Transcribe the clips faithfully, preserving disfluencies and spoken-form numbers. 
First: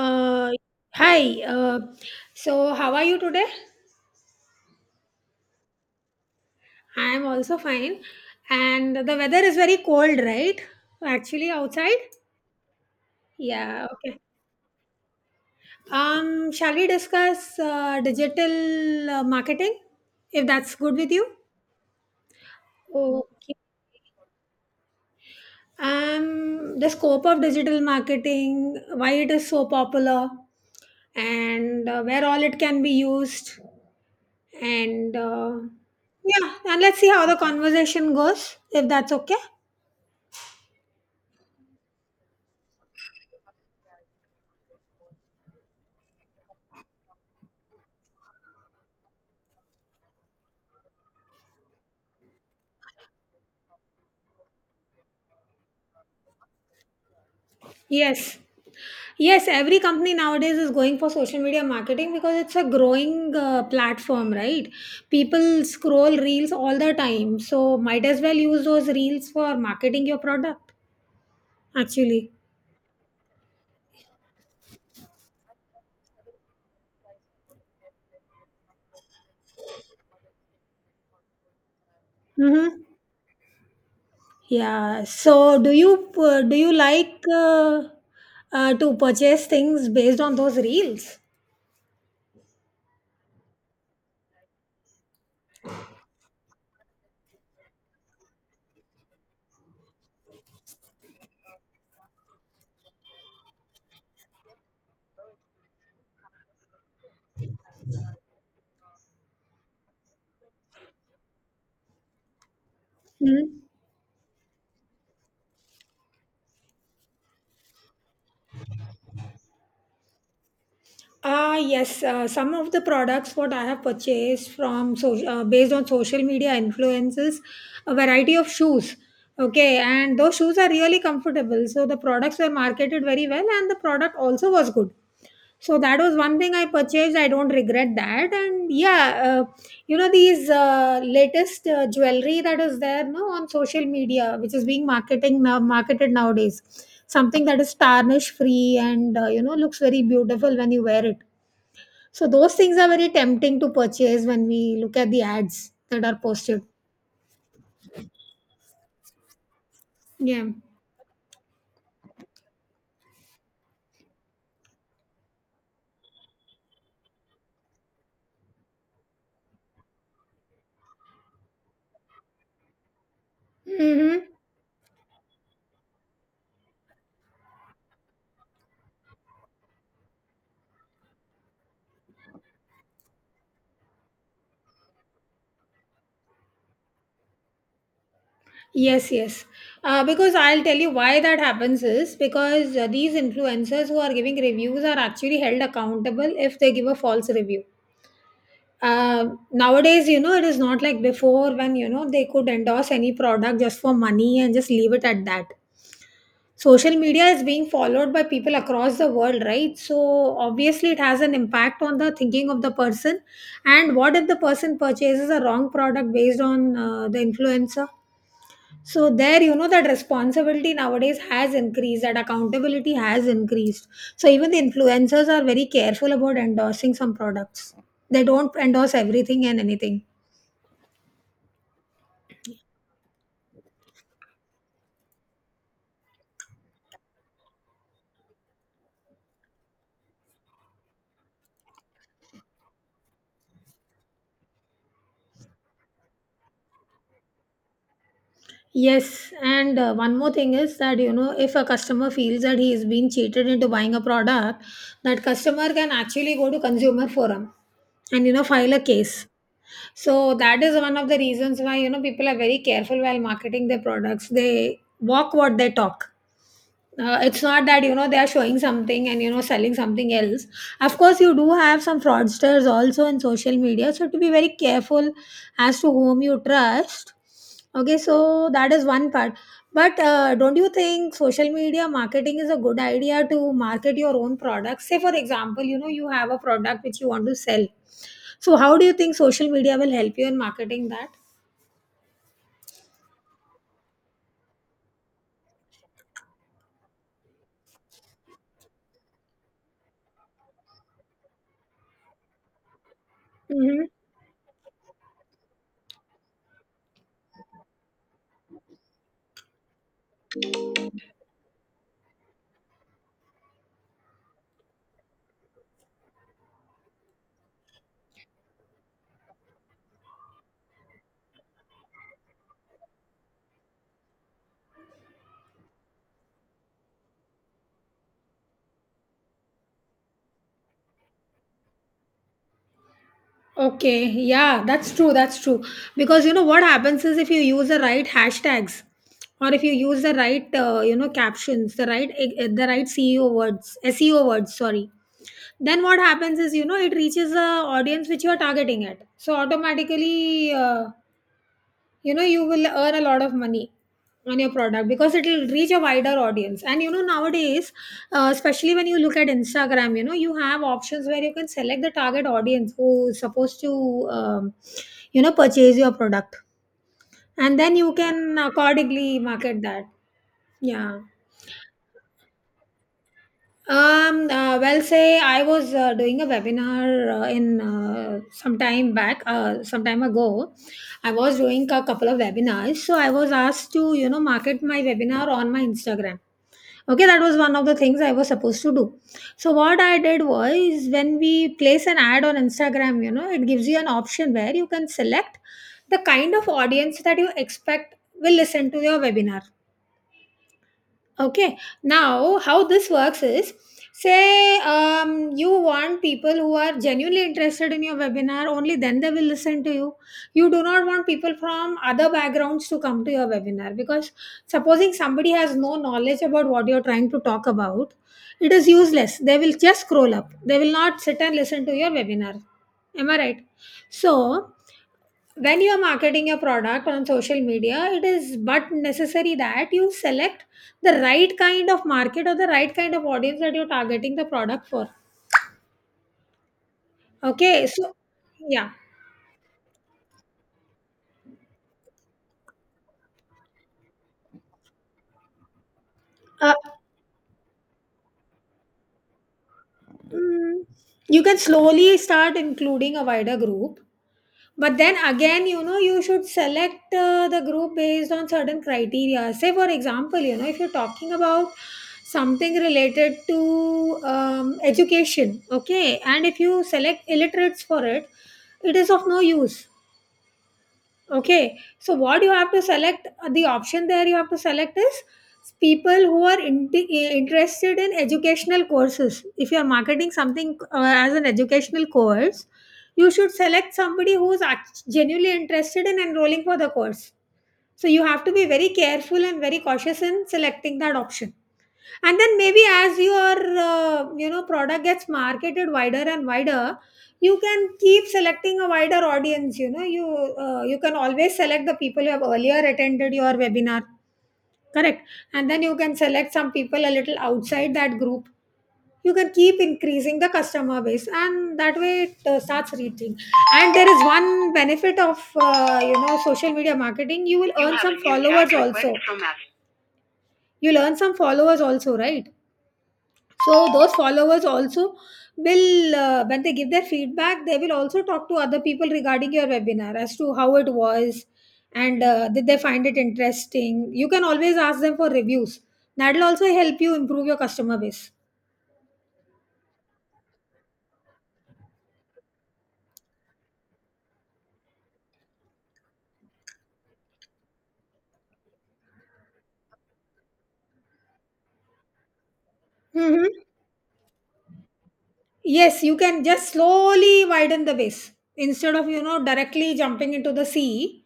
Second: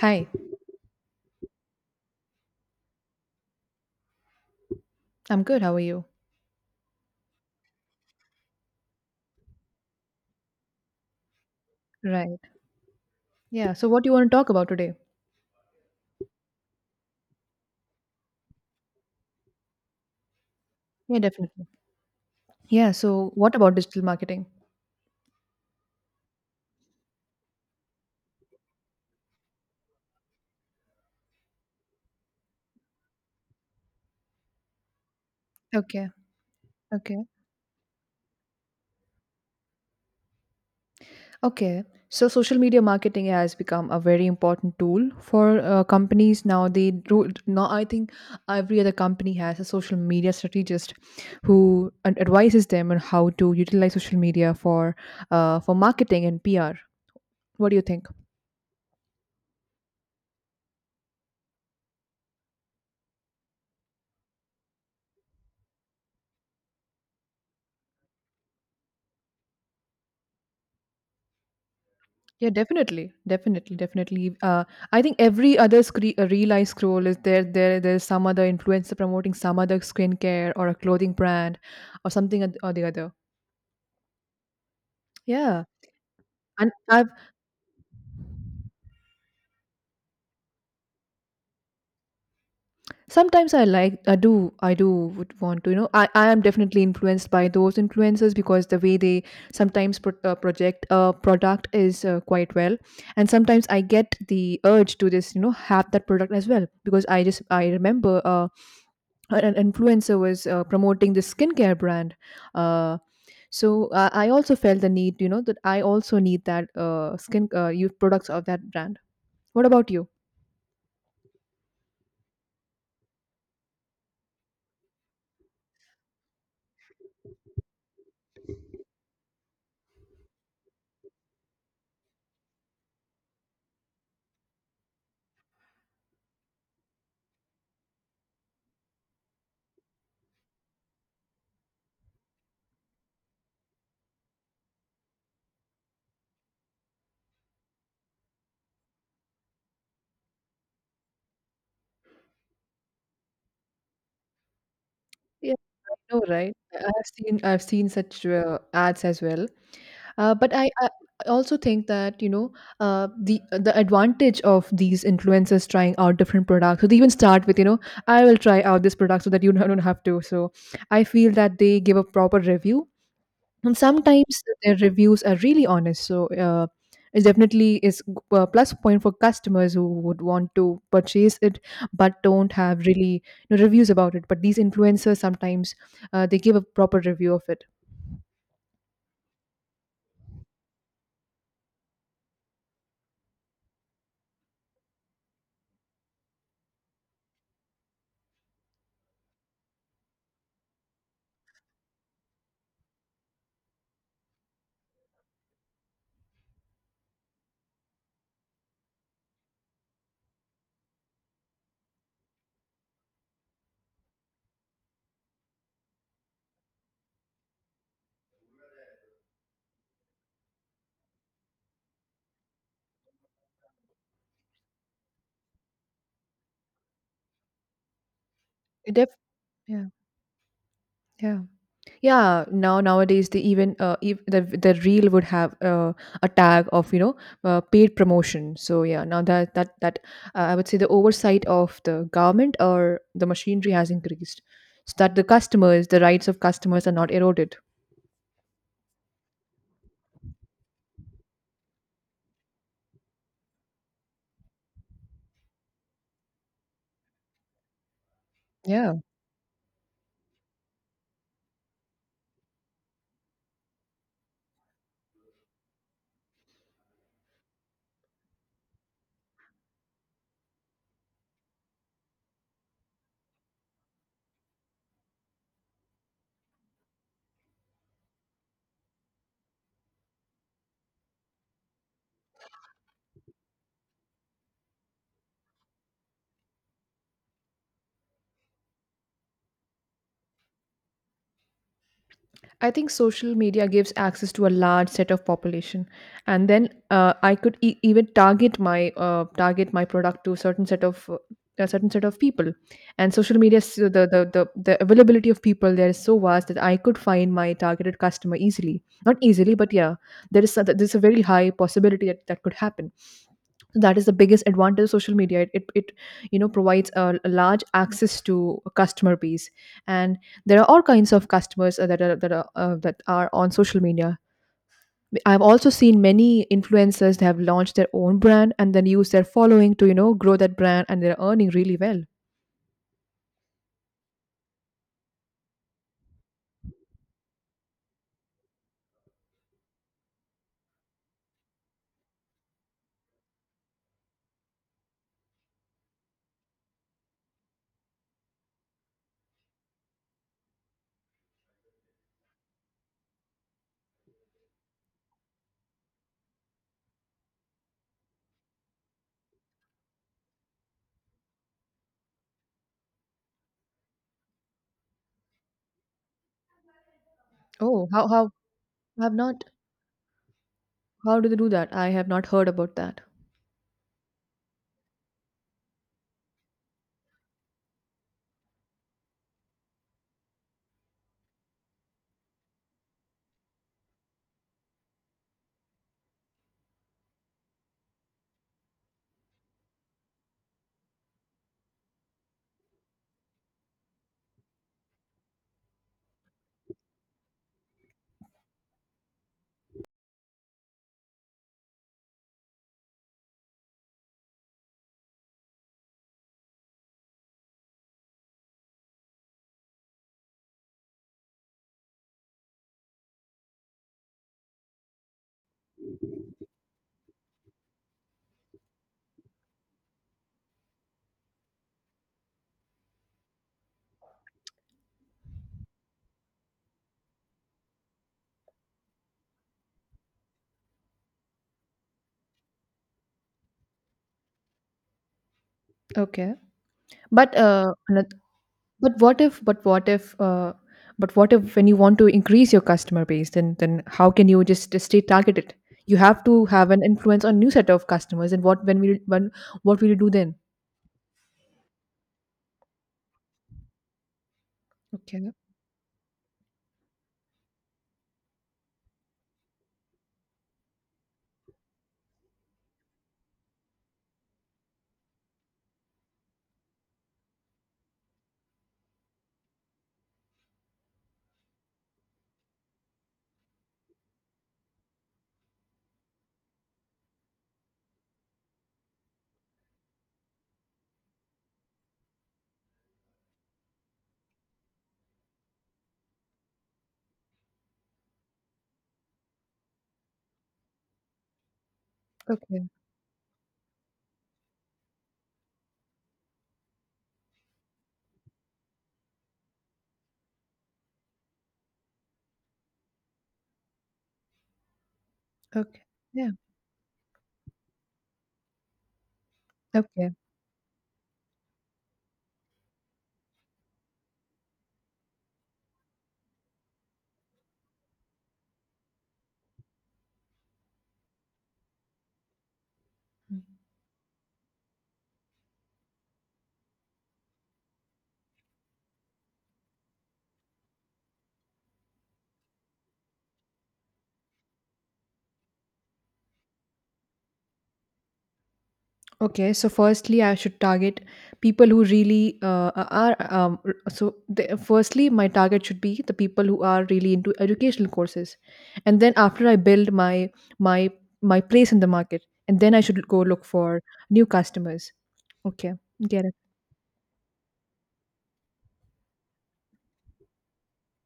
Hi, Hi. Uh, so how are you today? I'm good. How are you? I am also fine. And the weather is very cold, right? Actually, outside. Right. Yeah. So, Yeah. what do you Okay. want to talk about today? Um, shall we discuss uh, digital uh, marketing, if that's good with Yeah, you? definitely. Yeah. So, what Okay. about digital marketing? Um, the scope of digital marketing, why it is so popular, and uh, where all it can be used. And uh, Okay. Yeah, and let's see Okay. how the conversation goes, if that's okay. Okay. So, social media marketing has become a very important tool for uh, companies now. They do now. I think every other company has a social media strategist who ad- advises them on how to utilize social media for uh, for marketing and P R. What do you think? Yes. Yes, every company nowadays is going for social media marketing because it's a growing uh, platform, right? People scroll reels all the time. So, might as well use those reels for marketing your product, actually. Yeah, definitely, definitely, definitely. Uh, I think every other scre- uh, reel I scroll is there. There, there's some other influencer promoting some other skincare or a clothing brand, or something oth- or Mm-hmm. the other. Yeah. So, Yeah, do you uh, do and you I've like uh, uh, to purchase things based on those reels? sometimes I like I do I do would want to you know I I am definitely influenced by those influencers because the way they sometimes pro- uh, project a product is uh, quite well, and sometimes I get the urge to this you know have that product as well because I just I remember uh, an an influencer was uh, promoting this skincare brand. uh, so I, I also felt the need you know that I also need that uh, skin uh, you products of that brand. What about you? Ah yes, uh, some of the products what I have purchased from so uh, based on social media influences, a variety of shoes. Okay, and those shoes are really comfortable. So the products were marketed very well, and the product also was good. So that was one thing I purchased. I don't regret that. And yeah, uh, you know these uh, latest uh, jewelry that is there, no, on social media, which is being marketing now, marketed nowadays. Something that is tarnish free and uh, you know looks very beautiful when you wear it. So those things are very tempting to purchase when we look at the Yeah, ads I that are know right. posted. I- i've seen i've seen such uh, ads as well. uh, Yeah. But I, I I also think that you know uh, the the advantage of these influencers trying out different products. So they even start with you know I will try out this product so that you don't have to. So I feel that they give a proper review, and Mm-hmm. sometimes their reviews are really honest. So uh, it definitely is a plus point for customers who would want to purchase it but don't have really, you know, reviews about it. But these influencers sometimes uh, they give a proper review of it. Yes, yes. Uh, because I'll tell you why that happens is because uh, these influencers who are giving reviews are actually held accountable if they give a false review. Uh, Nowadays, you know, it is not like before when, you know, they could endorse any product just for money and just leave it at that. Social media is being followed by people across the world, right? So obviously, it has an impact on the thinking of the person. And what if the person purchases a wrong product based on uh, the influencer? So there, you know, that responsibility nowadays has increased, that accountability has increased. So even the influencers are very careful about endorsing some products. They don't It endorse def- everything and yeah, anything. yeah, yeah, now nowadays they even uh, ev- the the reel would have uh, a tag of, you know uh, paid promotion. So yeah, now that that that uh, I would say the oversight of the government or the machinery has increased, so that the customers, the rights of customers are not eroded. Yes, and uh, one more thing is that you know if a customer feels that he is being cheated into buying a product, that customer can actually go to consumer forum and you know file a Yeah. case. So that is one of the reasons why you know people are very careful while marketing their products. They walk what they talk, uh, it's not that you know they are showing something and you know selling something else. Of course you do have some fraudsters also in social media, so to be very careful as to whom you trust. Okay, so that is one part, but uh, don't you think social media marketing is a good idea to market your own products? Say for example you know you have a product which you want to sell, so how do you think social media will help you in marketing that? I think social media gives access to a large set of population, and then uh, I could e- even target my uh, target my product to a certain set of uh, a certain set of people. And social media, Mhm. so the, the the the availability of people there is so vast that I could find my targeted customer easily. Not easily, but yeah, there is a, there's a very high possibility that that could happen. That is the biggest advantage of social media. It, it, it you know provides a, a large access to a customer base, and there are all kinds of customers uh, that are that are uh, that are on social media. I've also seen many influencers that have launched their own brand and then use their following to you know grow that brand, and they're earning really well. Okay, yeah, that's true, that's true. Because you know what happens is if you use the right hashtags or if you use the right uh, you know captions, the right eh, eh, the right C E O words, S E O words, sorry. Then what happens is you know it reaches the audience which you are targeting at. So automatically uh, you know you will earn a lot of money on your product because it will reach a wider audience. And you know nowadays, uh, especially when you look at instagram, you know you have options where you can select the target audience who is supposed to, um, you know, purchase your product, and then Oh, you how how can I have accordingly not market that. Yeah. how do they do that? I have not heard about that. Um, uh, well, say I was uh, doing a webinar uh, in uh, some time back, uh, some time ago. I was doing a couple of webinars, so I was asked to, you know, market my webinar on my Instagram. Okay, that was one of the things I was supposed to do. So what I did was when we place an ad on Instagram, you know, it gives you an option where you can select the kind of audience that you expect will listen to your webinar. Okay, now how this works is, say um, you want people who are genuinely interested in your webinar, only then they will listen to you. You do not want people from other backgrounds to come to your webinar because supposing somebody has no knowledge about what you're trying to talk about, it is useless. They will just scroll up, they will not sit and listen to your webinar. Am I right? So, when you are marketing your product on social media, it is but necessary that you select the right kind of market or the right kind of audience that you're targeting the product for. Okay. But Okay, uh, so anoth- yeah, but what if but what if uh, but what if when you want to increase your customer base, then then how can you just, just stay targeted? You have to uh, have an influence on new set of customers. And what when we when what will you do then? mm, you can slowly start including a wider group, but then Okay. again, you know, you should select uh, the group based on certain criteria. Say, for example, you know, if you're talking about something related to um, education, okay, and if you select illiterates for it, it is of no use. Okay, so what you have to select, uh, the option there you have to select is people who are in, interested in educational courses. If you are marketing something uh, as an educational course, you should select somebody who is act- genuinely interested in enrolling for the course. So you have to be very careful and very cautious in selecting that option, and then maybe Okay. as your uh, you know product gets marketed wider and wider, you can keep selecting a wider audience. You know you, uh, you can always select the people who have earlier attended your webinar, correct, and then you Okay. can Yeah. select some people a little outside that group. You can keep Okay. increasing the customer base and that way it uh, starts reaching. And there is one benefit of uh, you know social media marketing, you will You earn have some a new chat followers contact request also from us. You'll earn some followers also, right? So those followers also will, uh, when they give their feedback, they will also talk to other people regarding your webinar as to how it was and uh, did they find it interesting. You can always ask them for reviews. That will also help you improve your customer base. Okay, so firstly, I should target people who really uh, are. Um, r- so, the, firstly, my target should be the people who are really into educational courses, and then after I build my my my place in the market, and then I should go Mm-hmm. look for new customers. Okay, Yes, you can get it. just slowly widen the base instead of you know directly jumping into the sea.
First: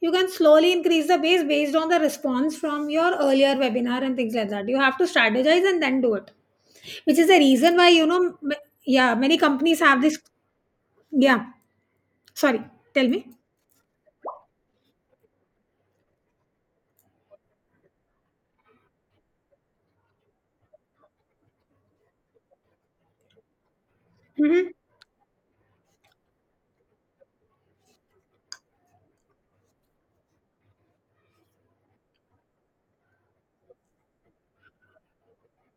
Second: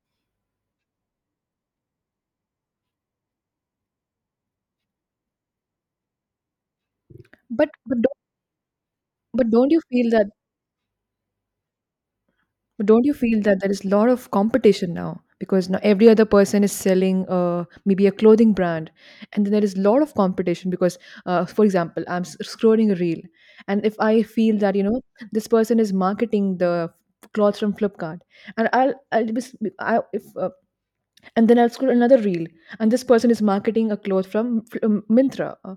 You can slowly increase the base based on the response from your earlier webinar and things like that. You have to strategize and then do it, which is the But reason why but you don't, know, m- yeah, many but don't you companies have feel this. that Yeah, sorry, But don't tell you me. feel that there is a lot of competition now? Because now every other person is selling uh, maybe a clothing brand, and then there is a lot of competition. Because, uh, for example, I'm s- scrolling a reel, and if I feel Hmm. that you know this person is marketing the clothes from Flipkart, and I'll I'll be s- I, if uh, and then I'll scroll another reel, and this person is marketing a cloth from Fl- um, Myntra. Uh,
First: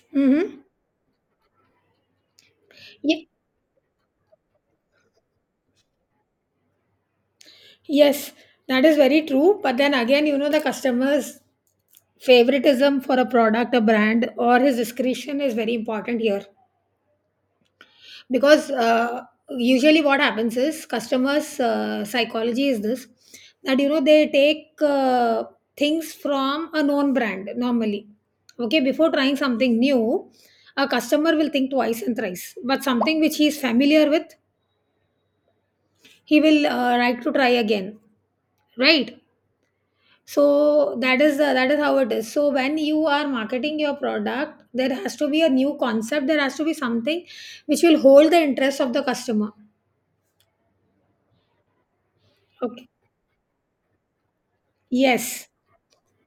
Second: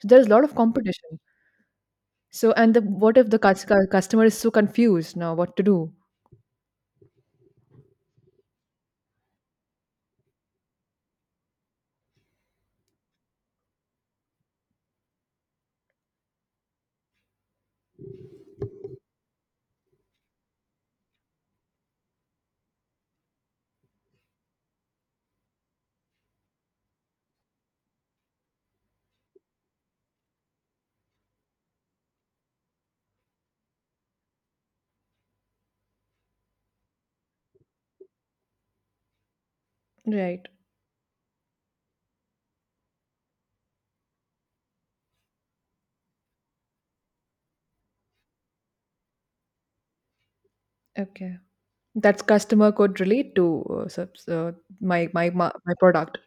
So there is a lot of Mm-hmm. competition. So and the, what Ye- if the cus- cu- customer is so confused now what to do? Yes, that is very true. But then again, you know, the customer's favoritism for a product, a brand, or his discretion is very important here. Because uh, Usually what happens is customers uh, psychology is this, that you know they take uh, things from a known brand normally, okay, before trying something new. A customer will think twice and thrice, but something which he is familiar with he will uh, like to try again, right? Right. So that is uh, that is how it is. So when you are marketing your product there has to be a new concept, there has to be something which will hold the interest of the customer. Okay. That's customer Okay, could relate to uh, subs, uh, my, my yes. my my product.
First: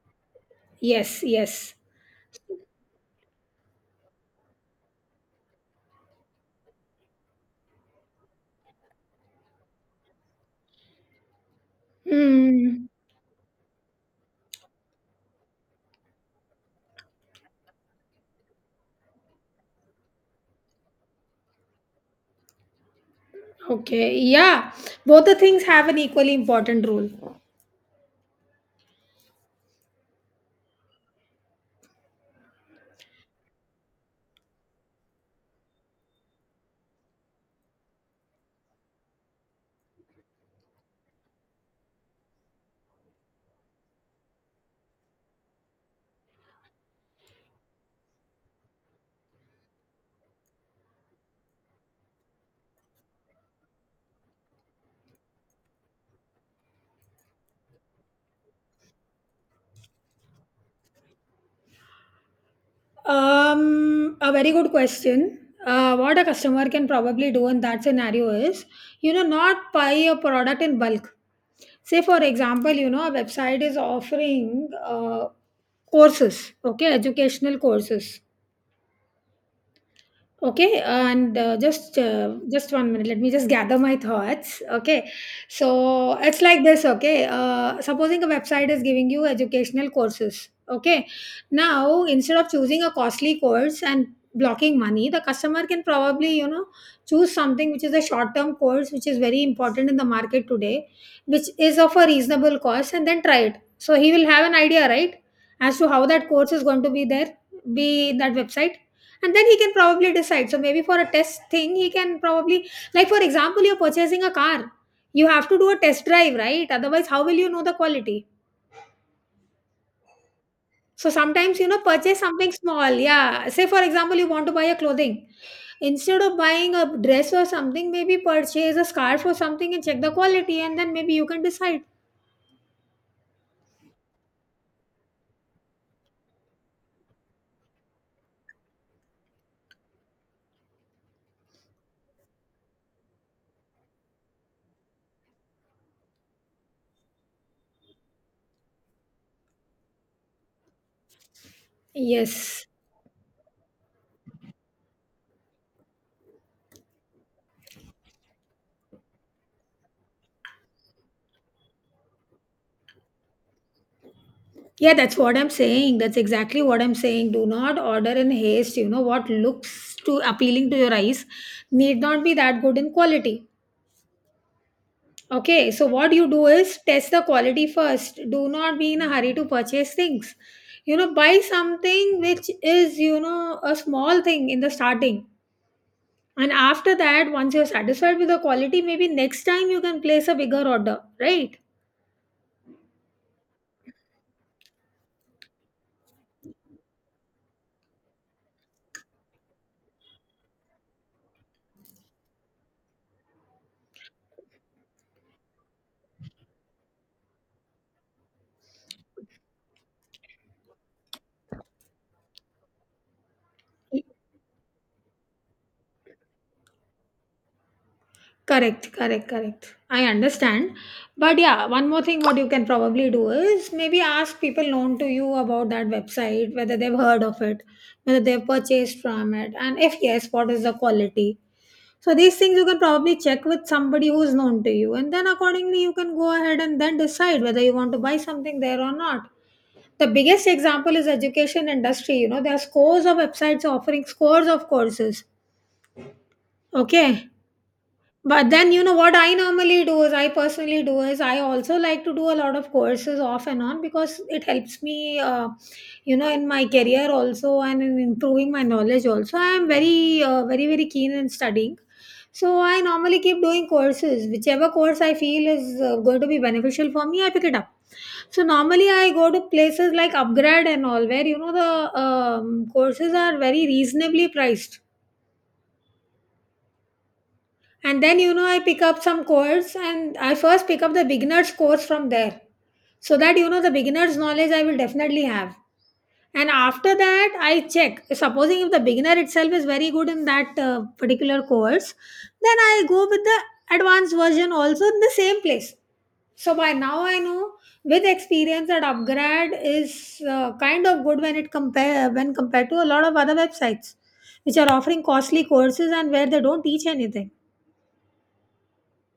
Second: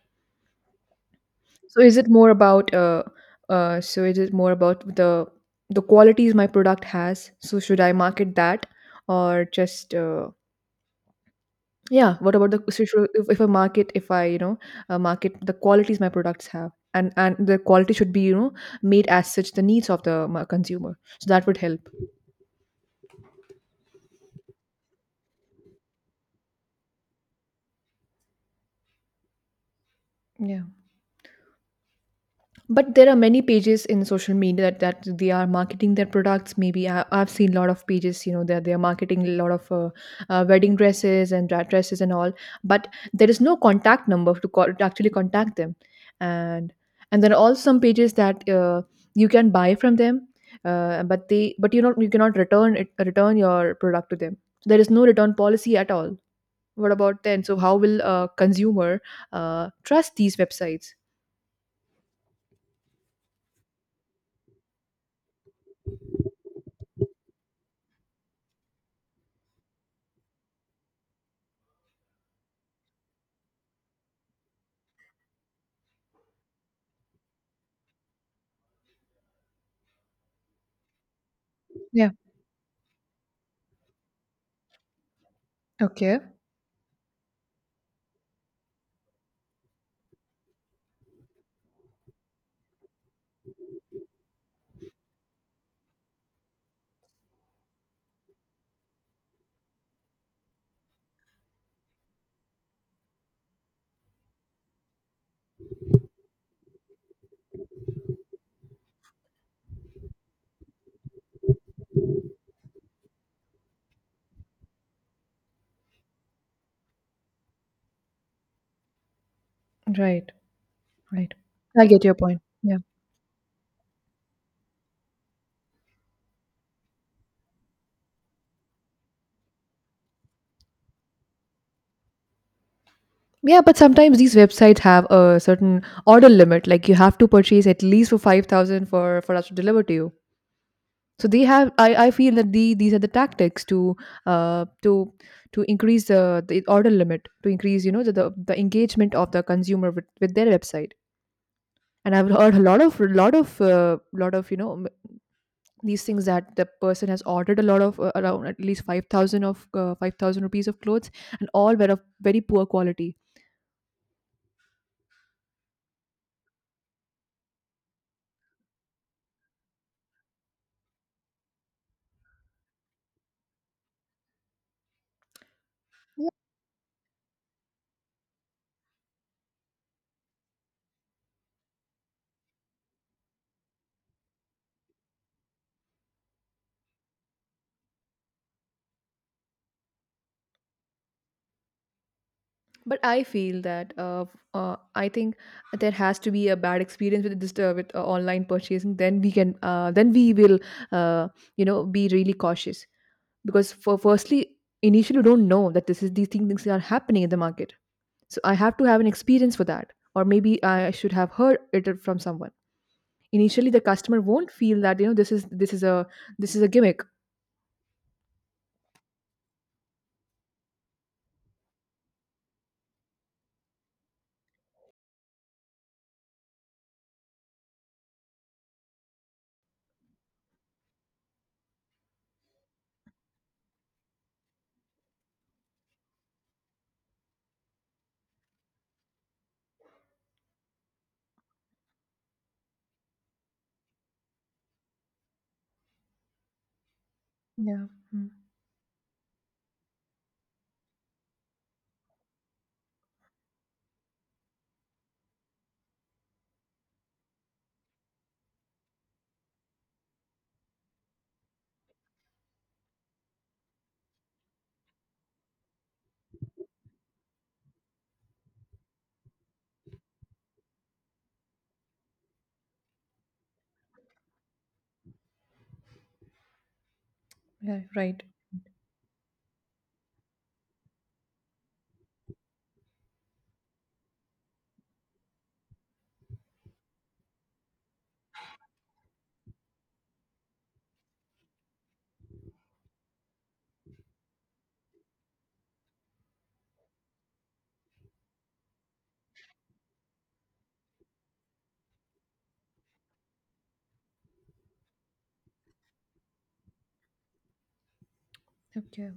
Yes, yes. So is it more about uh uh so is it more about the the qualities my product has? So should I market that, or just uh, yeah. What about the, so Hmm. should- if, if I market if I you know uh, market the qualities my products have, and and the quality should be, you know made as such the needs of the ma- consumer, so that would help. Okay. Yeah. Both the things have an equally important role. Yeah, but there are many pages in social media that, that they are marketing their products. Maybe I, I've seen a lot of pages, you know that they are marketing a lot of uh, uh, wedding dresses and dra- dresses and all, but there is no contact number to, co- to actually contact them. And and there are also some pages that uh, you can buy from them, uh, but they but you not you cannot return it return your product to them. There is no return policy at all. What about then, so how will a consumer uh, trust these websites? Um, a very good question. Uh, what a customer can probably do in that scenario is, you know, not buy a product in bulk. Say, for example, you know, a website is offering uh, courses, okay, educational courses. Okay, and uh, just Yeah. uh, just one minute. Let me just gather my thoughts. Okay, so Okay. it's like this. Okay, uh, supposing a website is giving you educational courses. Okay, now instead of choosing a costly course and blocking money, the customer can probably you know choose something which is a short term course which is very important in the market today, which is of a reasonable cost, and then try it. So he will have an idea, right, as to how that course is going to be there, be in that website, and then he can probably decide. So maybe for a test thing he can probably, like for example you're purchasing a car, you have to do a test drive, right? Otherwise how will you know the quality? Right. So Right. sometimes you know I get your purchase point. something Yeah. small. Yeah, say for example you want to buy a clothing, instead of buying a dress or something maybe purchase a scarf or something and check the quality and then maybe you can decide. Yeah, but sometimes these websites have a certain order limit. Like you have to purchase at least for five thousand for for us to deliver to you. So they have, I, I feel that the these are the tactics to uh to to increase the, the order limit, to increase, you know, the, the, the engagement of the consumer with, with their website. And I've heard a Yes. lot of a lot of uh, lot of, you know, m- these things, that the person has ordered a lot of uh, around at least five thousand of uh, five thousand rupees of clothes, and all were of very poor quality. Yeah, that's what I'm saying. That's exactly what I'm saying. Do not order in haste. You know what looks too appealing to your eyes need not be that good in quality. Okay, so what you do is test the quality first. Do not be in a hurry to purchase things. You know, buy something which is, you know, a small thing in the starting. And after that, once you're satisfied with the quality, maybe next time you can place a bigger order, right? But I feel that uh, uh, I think there has to be a bad experience with this uh, with uh, online purchasing. Then we can, uh, then we will, uh, you know be really cautious. Because for firstly, initially, you don't know that this is these thing- things are happening in the market. So I have to have an experience for that, or maybe I should have heard it from someone. Initially, the customer won't feel that, you know this is this is a this is a gimmick. Correct, correct, correct. I understand. But yeah, one more thing what you can probably do is maybe ask people known to you about that website, whether they've heard of it, whether they've purchased from it, and if yes, what is the quality. So these things you can probably check with somebody who's known to you, and then accordingly you can go ahead and then decide whether you want to buy something there or not. The biggest example is education industry. You know, there are scores of websites offering scores of courses. Okay, Yeah. Mm. but then, you know, what I normally do is I personally do is I also like to do a lot of courses off and on because it helps me, uh, you know, in my career also and in improving my knowledge also. I am very, uh, very, very keen in studying. So I normally keep doing courses. Whichever course I feel is uh, going to be beneficial for me, I pick it up. So normally I go to places like Upgrad and all where, you know, the um, courses are very reasonably priced. Yeah. And then, Right. you know, I pick up some course, and I first pick up the beginners course from there, so that, you know, the beginners knowledge I will definitely have. And after that I check, supposing if the beginner itself is very good in that uh, particular course, then I go with the advanced version also in the same place. So by now I know with experience that Upgrad is uh, kind of good when it compare when compared to a lot of other websites which are offering costly courses and where they don't teach anything. Okay.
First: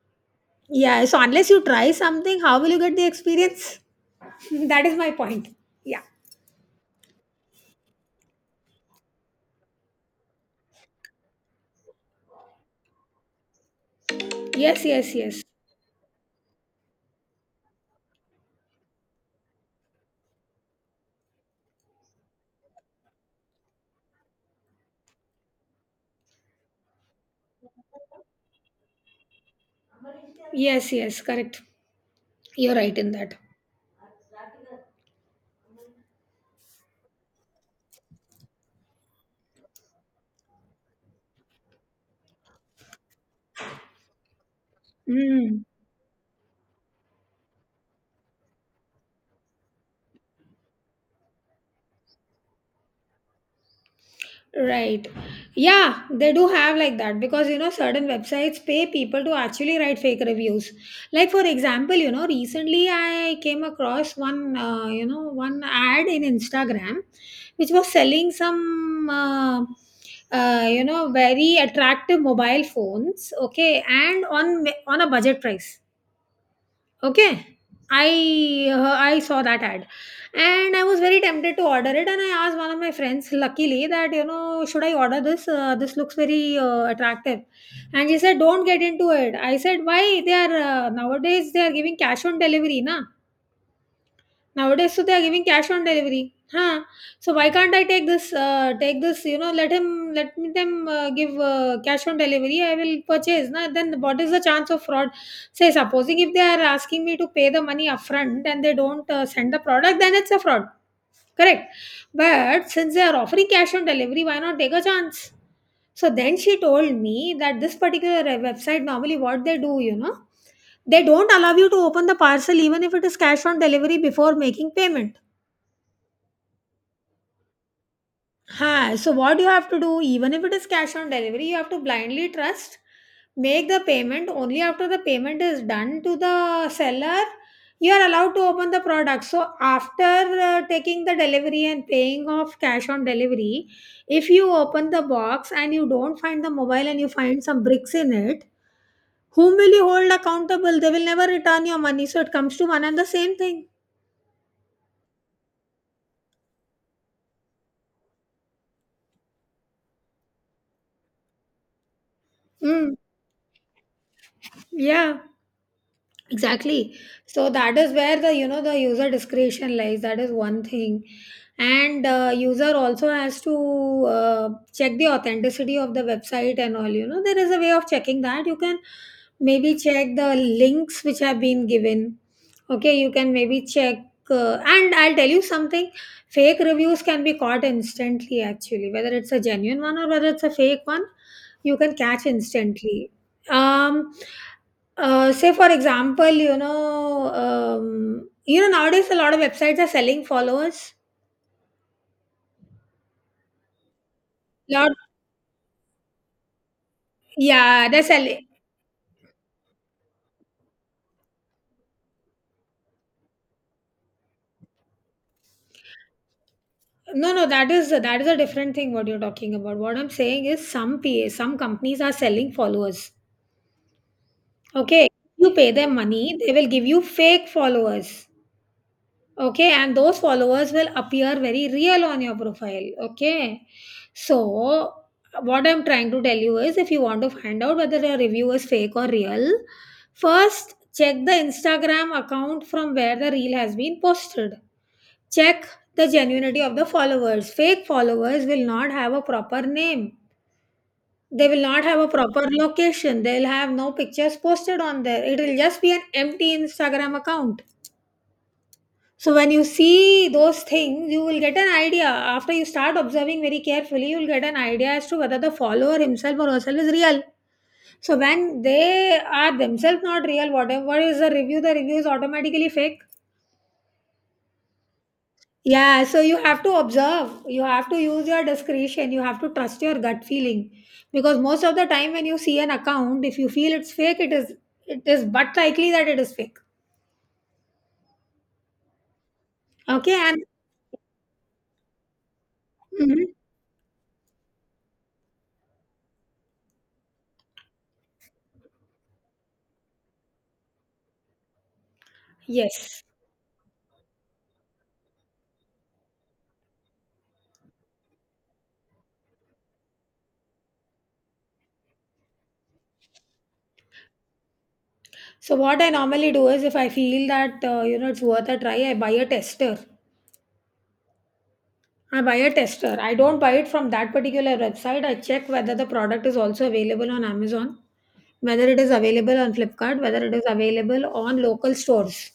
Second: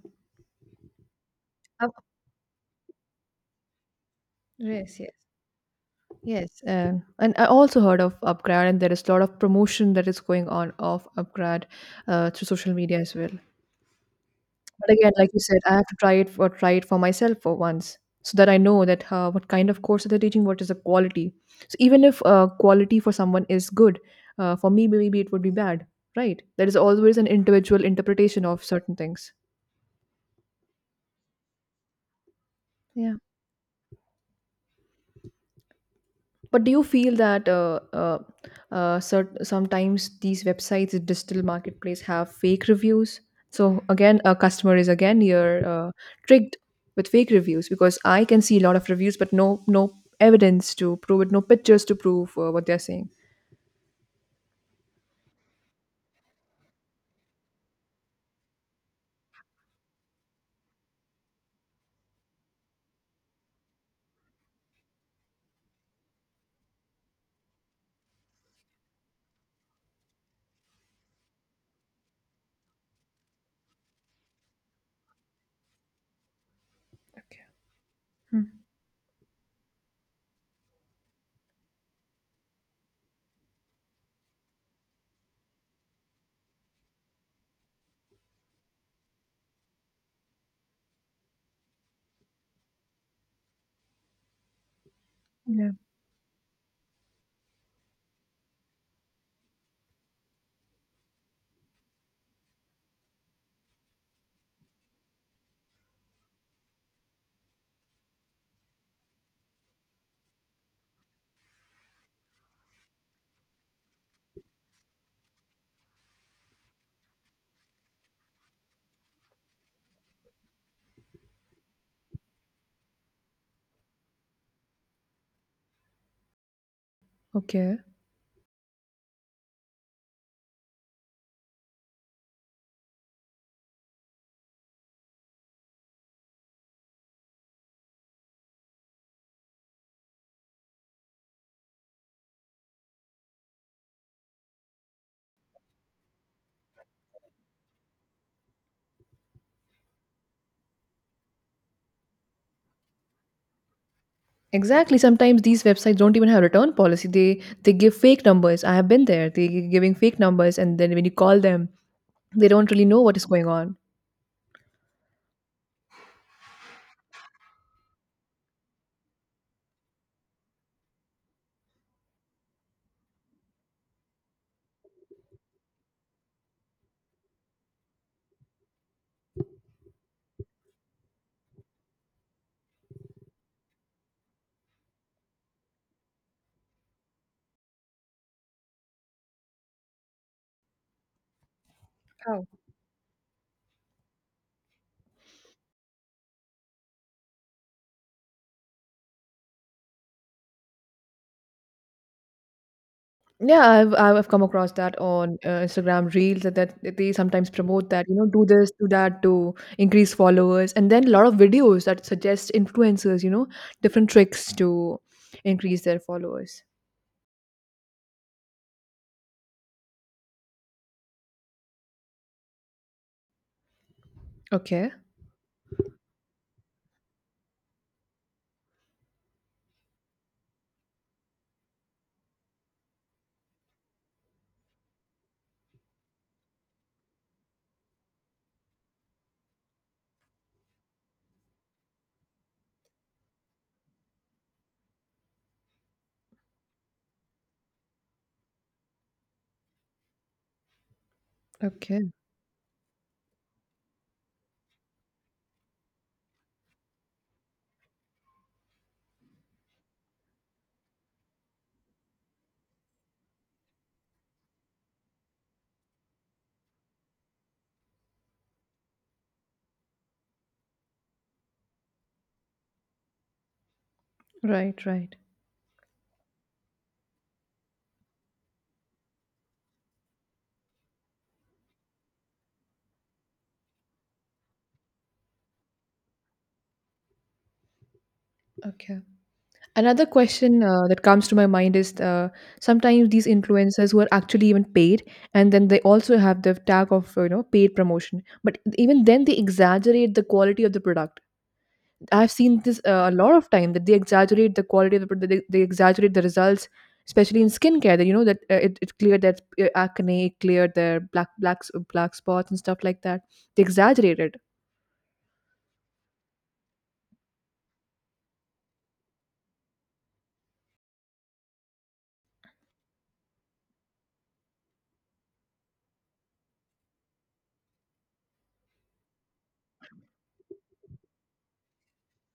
Yeah, so unless you Uh, try something, how will you get the experience? That is Yes. my Yes. point. Yeah. Yes, uh, and I also heard of Upgrad, and there is a lot of promotion that is going on of Upgrad uh, through social media as well. Yes, But again, yes, like you yes. said, I have to try it for try it for myself for once, so that I know that, uh, what kind of course they're teaching, what is the quality. So even if, uh, quality for someone is good, uh, for me maybe it would be bad, right? There is always an individual interpretation of certain things. Yes, yes, correct. You're right in Yeah. that. But do you feel that uh, uh, uh, cert- sometimes these websites, the digital marketplace, have fake reviews? So again, a customer is again Mm. you're uh, tricked with fake reviews, because I can see a lot of reviews, but no no evidence to prove it, no pictures to prove uh, what they're saying. Right. Yeah, they do have like that because, you know, certain websites pay people to actually write fake reviews. Like for example, you know, recently I came across one uh, you know, one ad in Instagram which was selling some uh, uh, you know, very attractive mobile phones, okay, and on on a budget price. Okay. Okay, i Hmm. uh, i saw that ad, and I was very tempted to order it, and I asked one of my friends luckily that, you know, should I order this, uh, this looks very uh, attractive. And she said, don't get into it. I said why? They are, uh, nowadays they are giving cash on delivery, na. Nowadays, so they are giving cash Yeah. on delivery. Huh? So why can't I take this? Uh, take this? You know, let him let me, them, uh, give, uh, cash on delivery. I will purchase. Na, then what is the chance of fraud? Say supposing if they are asking me to pay the money upfront and they don't uh, send the product, then it's a fraud. Correct. But since they are offering cash on delivery, why not take a chance? So then she told me that this particular uh, website, normally what they do, you know, they don't allow you to open the parcel even if it is cash on delivery before making payment. Okay. Huh. So what you have to do, even if it is cash on delivery, you have to blindly trust, make the payment. Only after the payment is done to the seller, you are allowed to open the product. So after uh, taking the delivery and paying off cash on delivery, if you open the box and you don't find the mobile and you find some bricks in it, whom will you hold accountable? They will never return your money. So it comes to one and the same thing. Exactly. Sometimes these websites don't even have return policy. They they give fake numbers. I have been there. They gi- giving fake numbers, and then when you call them, they don't really Mm. know what is going on. Yeah. Exactly. So that is where the, you know, the user discretion lies. That is one thing. And uh, user also has to uh, check the authenticity of the website and all. You know, there is a way of checking that. You can maybe check the links which have been given. Okay, you can maybe check, uh, and I'll tell you something. Fake reviews can be caught instantly, actually, whether it's a genuine one or whether it's a fake one. You can catch instantly. um uh, Say for example, you know, um, you know, nowadays a lot of websites are selling followers. Yeah, I've I've come across Lot. that on uh, Instagram Reels, that, that that they sometimes Yeah, promote they're that, you know, do selling. this, do that to increase followers. And then a lot of videos that suggest influencers, you know, different tricks to increase their followers. No, no, that is, that is a different thing what you're talking about. What I'm saying is some pa some companies are selling followers. Okay. Okay, you pay them money, they will give you fake followers. Okay, and those followers will appear very real on your profile. Okay, so what I'm trying to tell you is if you want to find out whether a review is fake or real, first check the Instagram account from where the reel has been posted. Check the genuinity of the followers. Fake followers will not have a proper name, they will not have Okay. a proper location. They'll have no pictures posted on there. It will just be an empty Instagram account. So when you see those things, you will get an idea. After you start observing very carefully, you'll get an idea as to whether the follower himself or herself is real. So when they are themselves not real, whatever is the review, the review is automatically fake. Right, right. Yeah, so you have to observe, you have to use your discretion, you have to trust your gut feeling, because most of the time when you see an account, if you feel it's fake, it is it is but likely that it is fake. Okay. Another Okay, and question uh, that comes to my mind is, uh, sometimes these mhm. influencers who are actually even paid, and then they also have the tag of, you know, paid promotion. But even then they exaggerate the quality of the product. I've seen this, Yes. uh, a lot of time that they exaggerate the quality of the product. They, they exaggerate the results, especially in skincare. That, you know that uh, it, it cleared that, uh, acne, it cleared their black black black spots and stuff like that. They exaggerate it. So what I normally do is if I feel that, uh, you know, it's worth a try, I buy a tester. I buy a tester. I don't buy it from that particular website. I check whether the product is also available on Amazon, whether it is available on Flipkart, whether it is available on local stores.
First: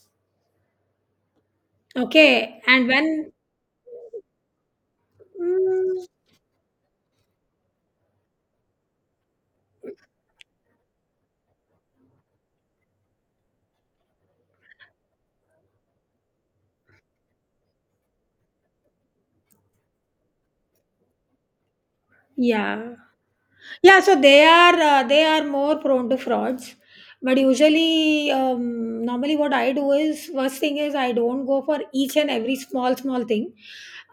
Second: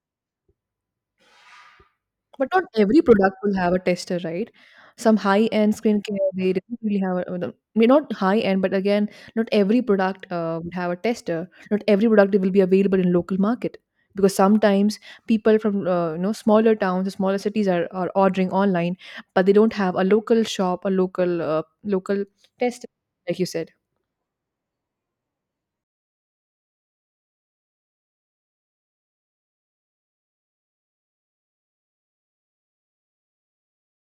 But Okay, not and every when product will have a tester, right? Some high-end mm, skincare, they don't really have a, the- may not high-end, but again, not every product uh, would have a tester. Not every product will be available in local market because sometimes people from uh, you know smaller towns, smaller cities are, are ordering online, but they don't have a local shop, a local uh, local yeah. tester, like you said. Yeah, so they are, uh, they are more prone to frauds. But usually, um, normally what I do is, first thing is I don't go for each and every small small thing.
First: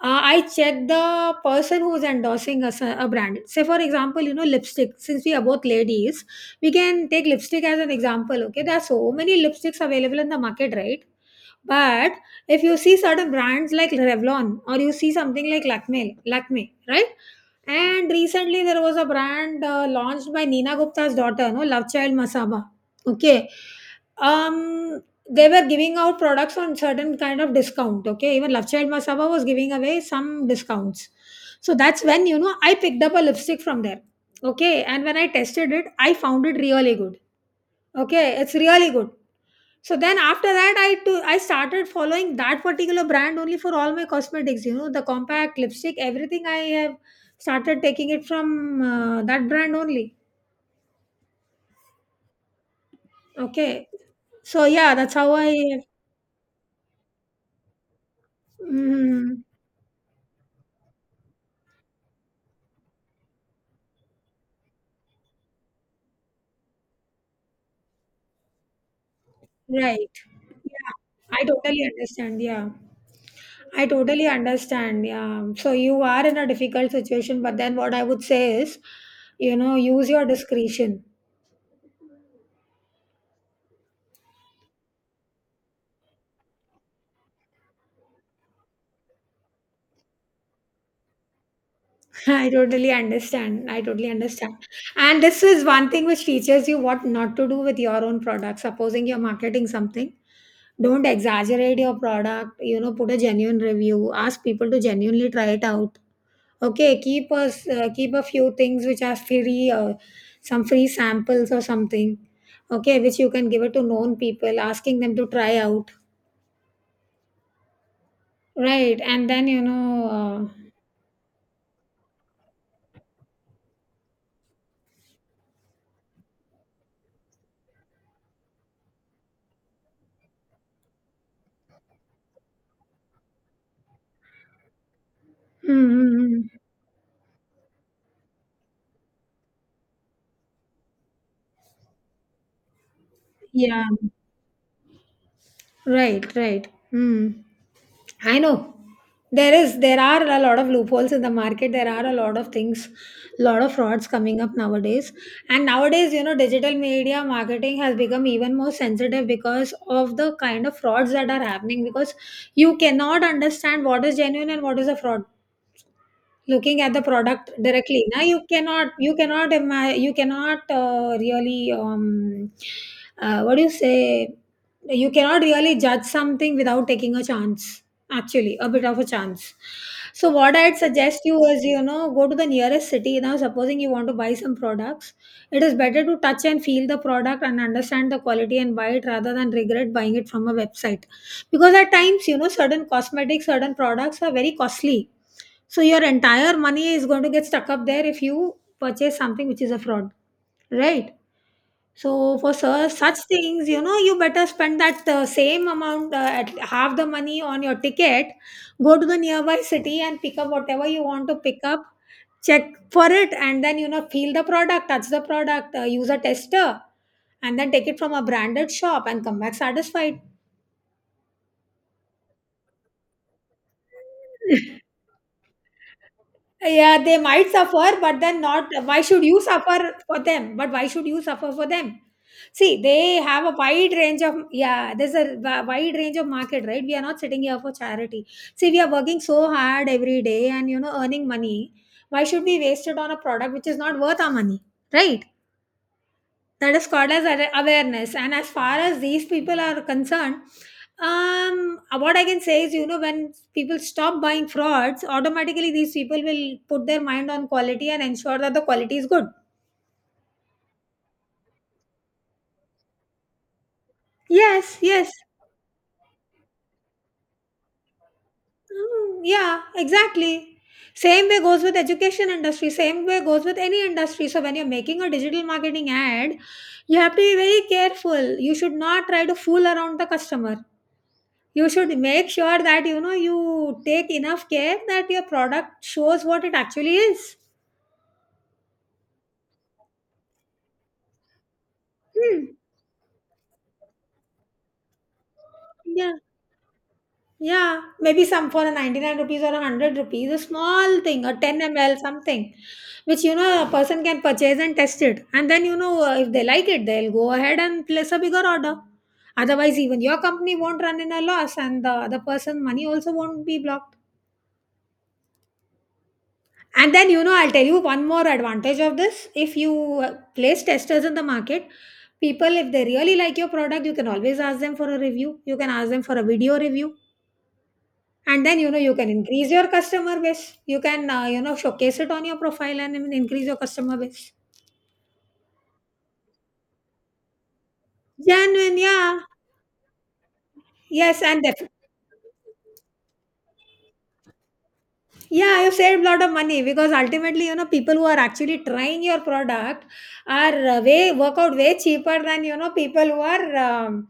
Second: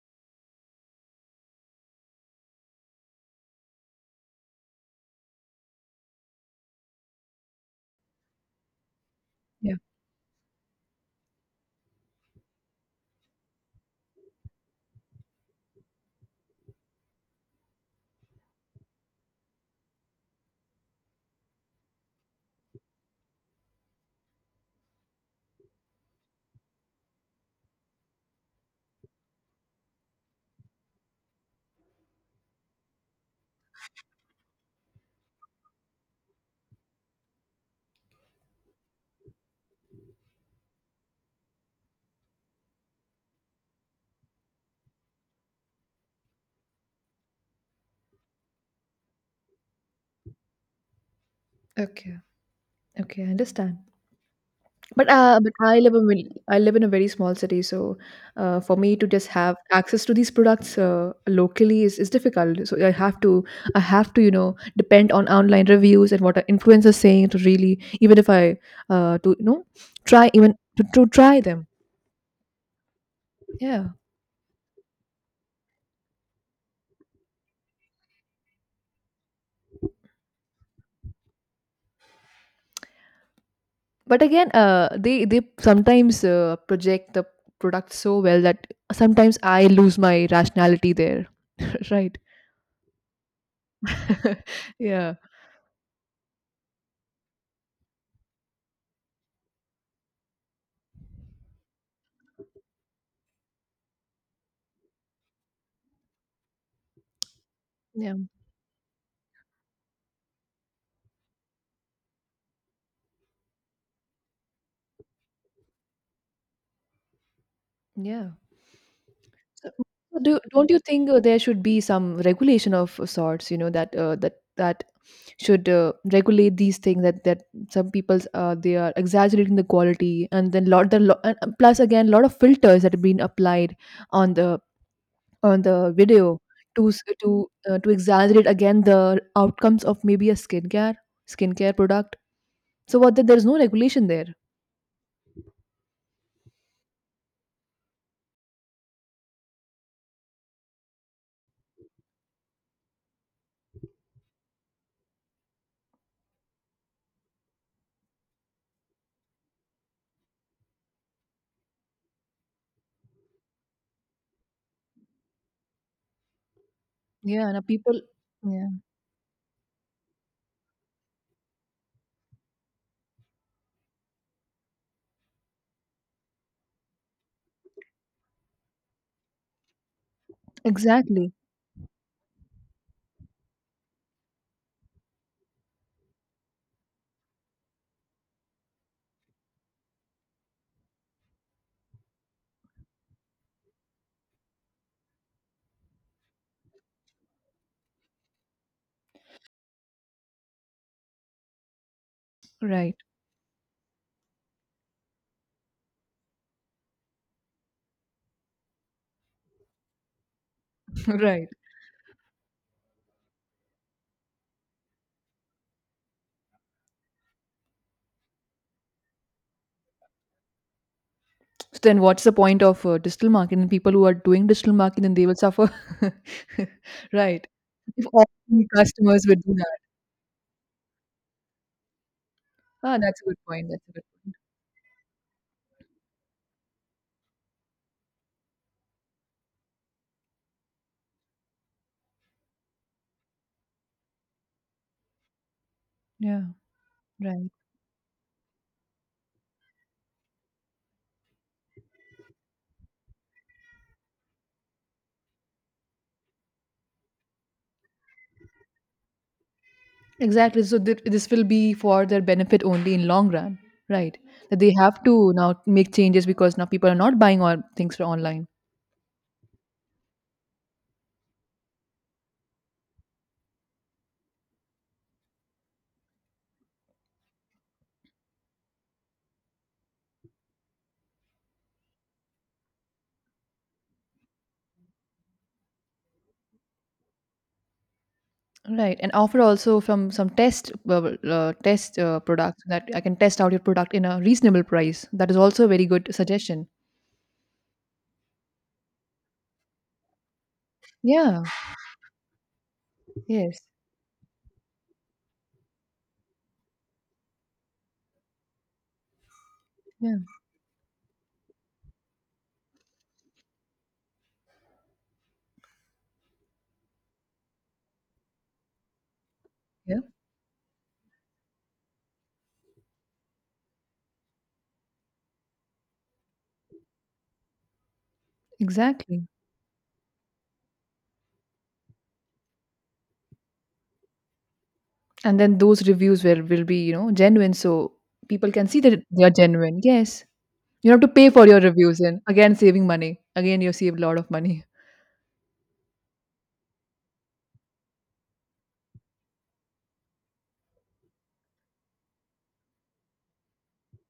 Uh, I check the person who's endorsing a, s- a brand. Say for example, you know, lipstick. Since we are both ladies, we can take lipstick as an example. Okay, there are so many Yeah. lipsticks available in the market, right? But if you see certain brands like Revlon or you see something like Lakme, Lakme, right? And recently, there was a brand uh, launched by Nina Gupta's daughter, no, Love Child Masaba. Okay, um, they were giving out products on certain kind of discount. Okay, even Love Child Masaba was giving away some discounts. So that's when, you know, I picked up a lipstick from there. Okay, and when I tested it, I found it really good. Okay, it's really good. So then after that I to I started following that particular brand only for all my cosmetics, you know, the compact, lipstick, everything I have started taking it from uh, that brand only. Okay. Okay. I understand. Okay. So yeah, But that's how uh, But I I live in vil- I live in a very small city, so uh, for me to just mm, have access to these products uh, locally is, is difficult. So I have to I have to you know depend on online reviews and what are influencers saying to really even if I uh, to you know right. try even to, Yeah. to try I them. totally understand. Yeah. I Yeah, totally understand. Yeah. So you are in a difficult situation, but then what I would say is, you know, use your discretion. but again, uh, they they sometimes uh, project the product so well that sometimes I lose my rationality there. Right? I totally understand. I totally understand. Yeah. And this is one thing which teaches you what not to do with your own product. Supposing you're marketing something, don't exaggerate your product. You know, put a genuine review. Ask people to genuinely try it out. Okay, keep us, uh, keep a Yeah. few things which are free, uh, some free samples or something. Okay, which you can give it to known people, asking them to try out. Yeah. Right, and then, you So, know, do don't uh, you think uh, there should be some regulation of sorts, you know, that uh, that that should uh, regulate these things that that some people's uh, they are exaggerating the quality, and then lot the lo- and and plus again lot of filters that have been applied on the on mm, the mm, video mm. to s- to uh, to exaggerate again the outcomes of maybe a skincare skincare product. So what that there's no Yeah. regulation there. Right, right. Hmm. I know. There is there are a lot of loopholes in the market. There are a lot of things, lot of frauds coming up nowadays. And nowadays, you know, digital media marketing has become even more sensitive because of the kind of frauds that are happening, because you cannot understand what is genuine and what is a fraud. Looking at the Yeah, product now people, directly, now you yeah, cannot you cannot ima- you cannot, uh, really, um, uh, what do you say? You cannot really judge something without taking a chance. Actually, a bit of a chance. So what I'd suggest exactly. you is, you know, go to the nearest city. Now, supposing you want to buy some products, it is better to touch and feel the product and understand the quality and buy it rather than regret buying it from a website because at times you know certain cosmetics certain products are very costly, so your entire money is going to get stuck up there if you purchase something which is a fraud, right? So for su- Right. such things, you know, you better spend that uh, same amount, uh, at half the money on your ticket, go to the nearby city and pick up whatever you want to Right. pick up, check for it, and then you know feel the product, touch the product, uh, use a tester, and then take it from a branded shop and come back satisfied. So then what's the point of uh, digital marketing? People who are doing digital marketing, they will suffer. Yeah, they Right. might suffer, If but all then the not. Why customers should you would do that. suffer for them? But why should you suffer for them? See, Ah, they that's a good have a point. That's a wide good range point. of, yeah. There's a wi- wide range of market, right? We are not sitting here for charity. See, we are working so hard every day and you know earning money. Why should we waste it on a product which is not worth our money, right? Yeah, That is called as right. ar- awareness. And as far as these people are concerned, um, what I can say is, you know, when people stop buying frauds, automatically these people will put their mind on quality and ensure that the quality is good. Exactly. So th- this will be for their benefit only in long run, right? That they Yes, have yes. to now make changes because now people are not buying all things for online. Mm, yeah, exactly. Same way goes with education industry, same way goes with any industry. So when you're making a digital marketing ad, you have to be very careful. You should not try to fool around the customer. You should make sure that you know you take enough care that your product shows what it actually is. Right, and offer also from some test uh, uh, test uh, Hmm. products that I can test out your product in a reasonable price. That is also a very good Yeah. suggestion. Yeah, maybe some for a 99 rupees or a 100 rupees, a small thing, a Yeah. ten m l, something, which you know Yes. a person can purchase and test it. And then, you know, uh, if they like it, they'll go ahead and place a bigger order. Otherwise, even Yeah. your company won't run in a loss and the other person money also won't be blocked. And then, you know, I'll tell you one more advantage of this. If you uh, place testers in the market, people, if they really like your product, you can always ask them for a review. You can ask them for a video review. And then, you know, you can Exactly. increase your customer base. You can, uh, you know, showcase it on your profile and even increase your customer base. And then those reviews will will be, you know, genuine, so people can Genuine, see that yeah. they are genuine. Yes. You don't have to Yes, pay and for your def- reviews and again saving money. Again you save a lot of money. yeah, you saved a lot of money because ultimately, you know, people who are actually trying your product are uh, way work out way cheaper than you know people who are, um,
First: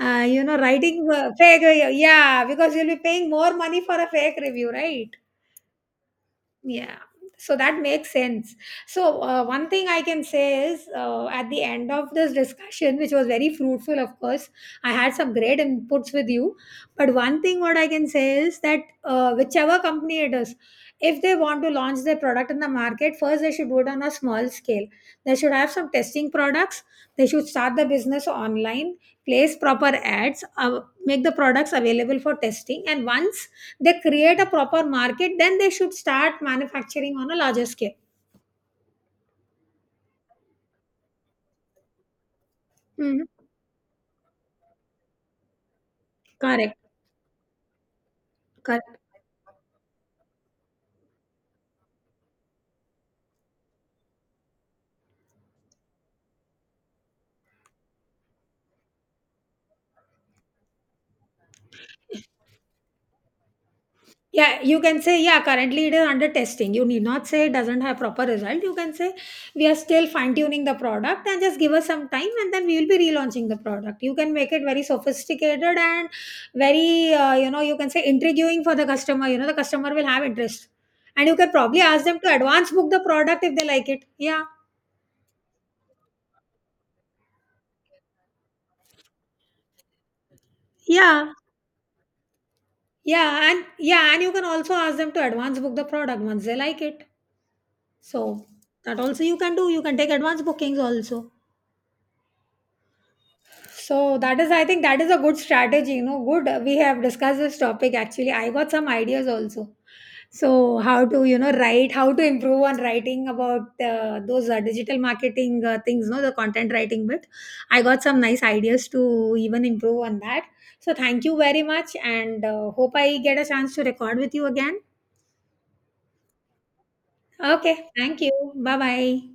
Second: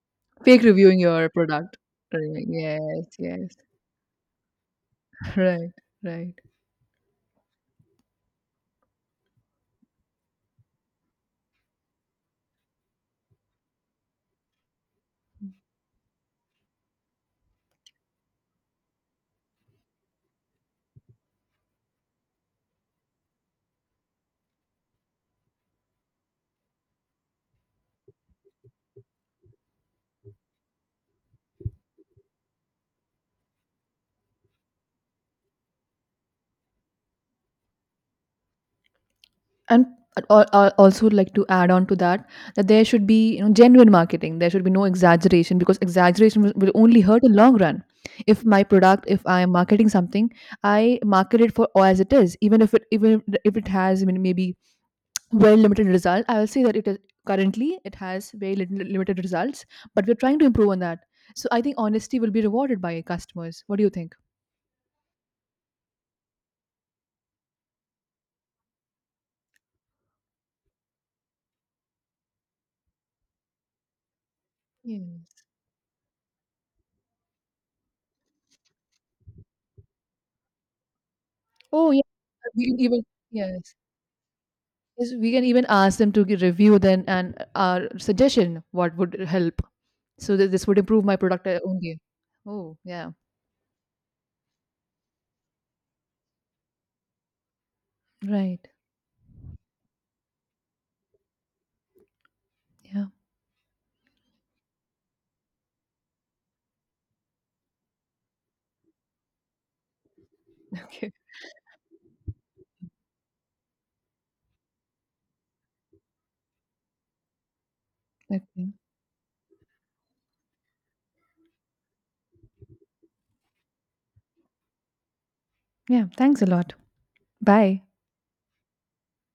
uh, you know, Fake reviewing writing your uh, fake. product. Yeah, Right. because you'll be Yes, paying yes. more money for a fake review, right? Right, right. Yeah, so that makes sense. So, uh, one thing I can say is uh, at the end of this discussion, which was very fruitful, of course, I had some great inputs with you. But one thing what I can say is that uh, whichever company it is, if they want to launch their product in the market, first they should do it on a small scale. They should have some testing products, they should start the business online, place proper ads, uh, make the products available for testing, and once they create a proper market, then they should start manufacturing on a larger scale. And I'd al- al- also like to add on to that that there should be Hmm. you know genuine marketing. There should be no exaggeration because exaggeration will will Correct. only hurt in long run. If my Correct. product, if I am marketing something, I market it for or as it is, even if it even if it has I mean, maybe very limited result. I will say that it is currently it has very lit- limited results, but we're trying to improve on that. So I think honesty will be rewarded by customers. What do you think? Yeah, you can say, yeah, currently it is under testing. You need not say it doesn't have proper result. You can say we are still fine tuning the product and just give us some time and then we will be relaunching the product. You can make it very Yeah. sophisticated and very, uh, you know, you can say intriguing for the customer. You know, the customer will have interest. And you can probably Oh, yeah. ask them to We advance can book the even product if they yes, like it. Yeah. yes we can even ask them to gi- review then and our suggestion what would help. So that this would improve my Yeah. product uh, only. Oh yeah, Yeah, and yeah, and you can also ask them to advance book the product once they like it. So right. that also you can do. You can take advance bookings also. Yeah. So that is, I think, that is a good strategy. You know, good. We have discussed this topic actually. I got some ideas also. So how Okay. to you know write, how to improve on writing about uh, those uh, digital marketing uh, things, no, the content writing bit. I got some nice Okay. ideas to even improve on that. So thank you very much, and uh, hope I get a chance to record with you again. Yeah. Thanks a lot. Bye. Okay, thank you. Bye bye.